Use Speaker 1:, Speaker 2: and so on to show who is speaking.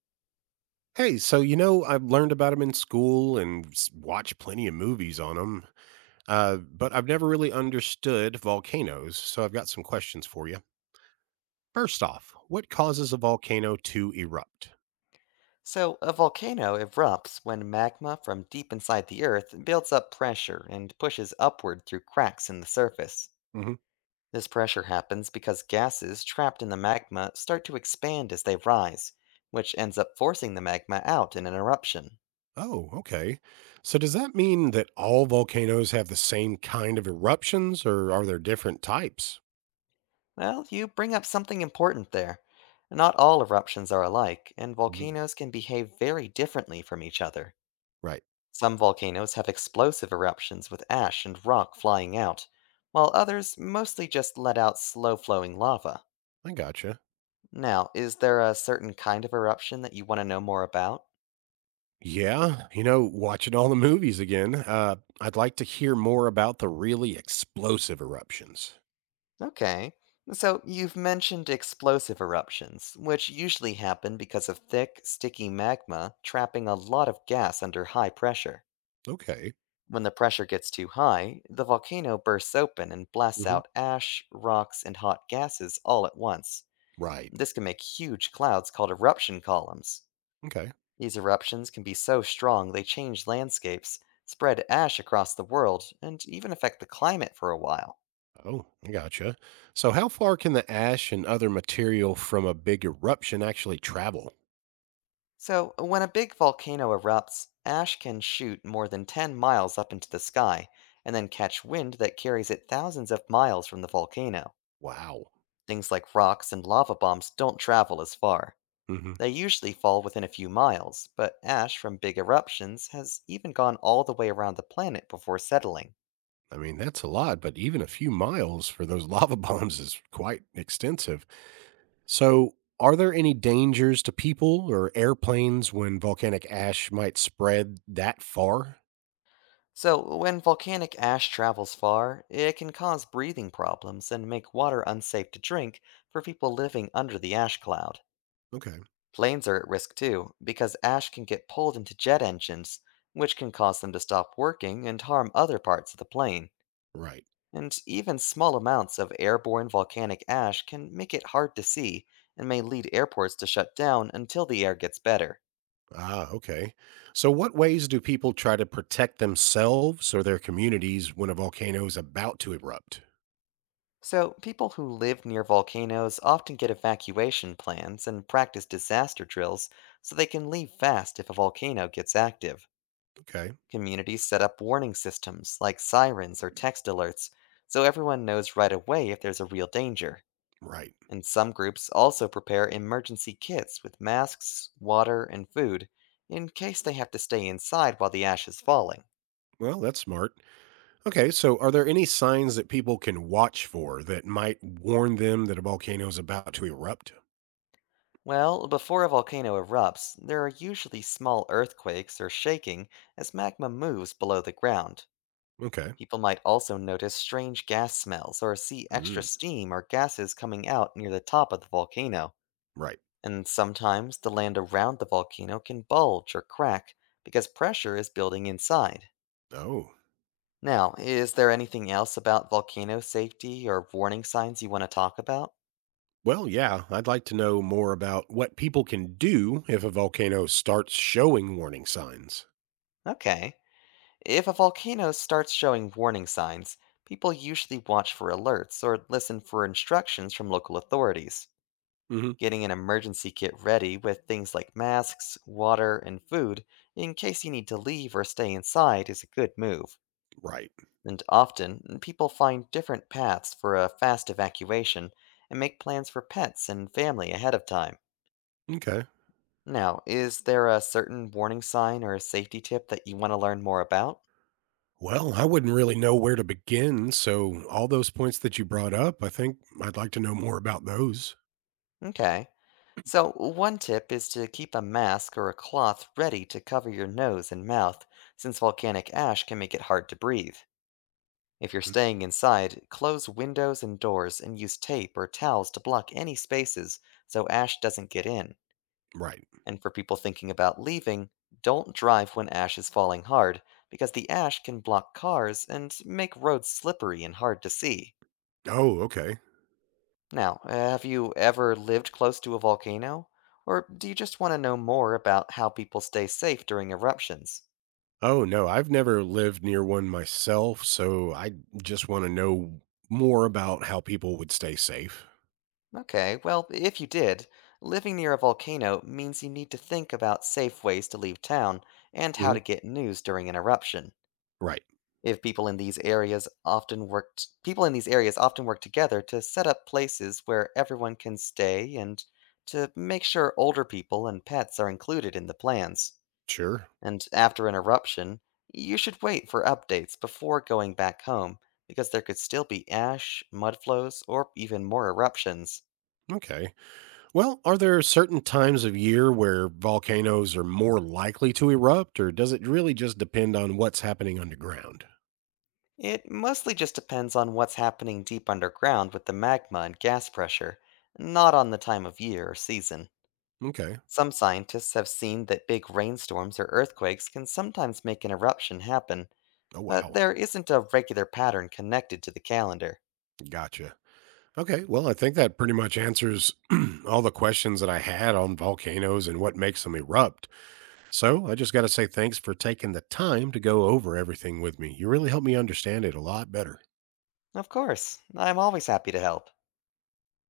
Speaker 1: Hey, so you know, I've learned about them in school and watched plenty of movies on them, but I've never really understood volcanoes, so I've got some questions for you. First off, what causes a volcano to erupt?
Speaker 2: So, a volcano erupts when magma from deep inside the earth builds up pressure and pushes upward through cracks in the surface.
Speaker 1: Hmm.
Speaker 2: This pressure happens because gases trapped in the magma start to expand as they rise, which ends up forcing the magma out in an eruption.
Speaker 1: Oh, okay. So does that mean that all volcanoes have the same kind of eruptions, or are there different types?
Speaker 2: Well, you bring up something important there. Not all eruptions are alike, and
Speaker 1: Mhm.
Speaker 2: volcanoes can behave very differently from each other.
Speaker 1: Right.
Speaker 2: Some volcanoes have explosive eruptions with ash and rock flying out, while others mostly just let out slow flowing lava.
Speaker 1: I gotcha.
Speaker 2: Now, is there a certain kind of eruption that you want to know more about?
Speaker 1: Yeah, you know, watching all the movies again, I'd like to hear more about the really explosive eruptions.
Speaker 2: Okay. So, you've mentioned explosive eruptions, which usually happen because of thick, sticky magma trapping a lot of gas under high pressure.
Speaker 1: Okay.
Speaker 2: When the pressure gets too high, the volcano bursts open and blasts
Speaker 1: Hmm.
Speaker 2: out ash, rocks, and hot gases all at once.
Speaker 1: Right.
Speaker 2: This can make huge clouds called eruption columns.
Speaker 1: Okay.
Speaker 2: These eruptions can be so strong they change landscapes, spread ash across the world, and even affect the climate for a while.
Speaker 1: Oh, I gotcha. So, how far can the ash and other material from a big eruption actually travel?
Speaker 2: So, when a big volcano erupts, ash can shoot more than 10 miles up into the sky, and then catch wind that carries it thousands of miles from the volcano.
Speaker 1: Wow.
Speaker 2: Things like rocks and lava bombs don't travel as far.
Speaker 1: Hmm.
Speaker 2: They usually fall within a few miles, but ash from big eruptions has even gone all the way around the planet before settling.
Speaker 1: I mean, that's a lot, but even a few miles for those lava bombs is quite extensive. So, are there any dangers to people or airplanes when volcanic ash might spread that far?
Speaker 2: So, when volcanic ash travels far, it can cause breathing problems and make water unsafe to drink for people living under the ash cloud.
Speaker 1: Okay.
Speaker 2: Planes are at risk too, because ash can get pulled into jet engines, which can cause them to stop working and harm other parts of the plane.
Speaker 1: Right.
Speaker 2: And even small amounts of airborne volcanic ash can make it hard to see and may lead airports to shut down until the air gets better.
Speaker 1: Ah, okay. So, what ways do people try to protect themselves or their communities when a volcano is about to erupt?
Speaker 2: So, people who live near volcanoes often get evacuation plans and practice disaster drills so they can leave fast if a volcano gets active.
Speaker 1: Okay.
Speaker 2: Communities set up warning systems like sirens or text alerts so everyone knows right away if there's a real danger.
Speaker 1: Right.
Speaker 2: And some groups also prepare emergency kits with masks, water, and food in case they have to stay inside while the ash is falling.
Speaker 1: Well, that's smart. Okay. So, are there any signs that people can watch for that might warn them that a volcano is about to erupt?
Speaker 2: Well, before a volcano erupts, there are usually small earthquakes or shaking as magma moves below the ground.
Speaker 1: Okay.
Speaker 2: People might also notice strange gas smells or see extra
Speaker 1: Mm,
Speaker 2: steam or gases coming out near the top of the volcano.
Speaker 1: right.
Speaker 2: And sometimes the land around the volcano can bulge or crack because pressure is building inside.
Speaker 1: Oh.
Speaker 2: Now, is there anything else about volcano safety or warning signs you want to talk about?
Speaker 1: Well, yeah, I'd like to know more about what people can do if a volcano starts showing warning signs.
Speaker 2: Okay. If a volcano starts showing warning signs, people usually watch for alerts or listen for instructions from local authorities.
Speaker 1: Hmm.
Speaker 2: Getting an emergency kit ready with things like masks, water, and food in case you need to leave or stay inside is a good move.
Speaker 1: Right.
Speaker 2: And often, people find different paths for a fast evacuation and make plans for pets and family ahead of time.
Speaker 1: Okay.
Speaker 2: Now, is there a certain warning sign or safety tip that you want to learn more about?
Speaker 1: Well, I wouldn't really know where to begin. So, all those points that you brought up, I think I'd like to know more about those.
Speaker 2: Okay. So, one tip is to keep a mask or a cloth ready to cover your nose and mouth, since volcanic ash can make it hard to breathe. If you're
Speaker 1: Mm.
Speaker 2: staying inside, close windows and doors and use tape or towels to block any spaces so ash doesn't get in.
Speaker 1: Right.
Speaker 2: And for people thinking about leaving, don't drive when ash is falling hard, because the ash can block cars and make roads slippery and hard to see.
Speaker 1: Oh, okay.
Speaker 2: Now, have you ever lived close to a volcano? Or do you just want to know more about how people stay safe during eruptions?
Speaker 1: Oh, no, I've never lived near one myself. So, I just want to know more about how people would stay safe.
Speaker 2: Okay, well, if you did, living near a volcano means you need to think about safe ways to leave town and how
Speaker 1: Hmm.
Speaker 2: to get news during an eruption.
Speaker 1: Right.
Speaker 2: If people in these areas often work together to set up places where everyone can stay and to make sure older people and pets are included in the plans.
Speaker 1: Sure.
Speaker 2: And after an eruption, you should wait for updates before going back home, because there could still be ash, mud flows, or even more eruptions.
Speaker 1: Okay. Well, are there certain times of year where volcanoes are more likely to erupt, or does it really just depend on what's happening underground?
Speaker 2: It mostly just depends on what's happening deep underground with the magma and gas pressure, not on the time of year or season.
Speaker 1: Okay.
Speaker 2: Some scientists have seen that big rainstorms or earthquakes can sometimes make an eruption happen,
Speaker 1: Oh,
Speaker 2: but
Speaker 1: wow.
Speaker 2: there isn't a regular pattern connected to the calendar.
Speaker 1: Gotcha. Okay, well, I think that pretty much answers all the questions that I had on volcanoes and what makes them erupt. So I just got to say thanks for taking the time to go over everything with me. You really helped me understand it a lot better.
Speaker 2: Of course, I'm always happy to help.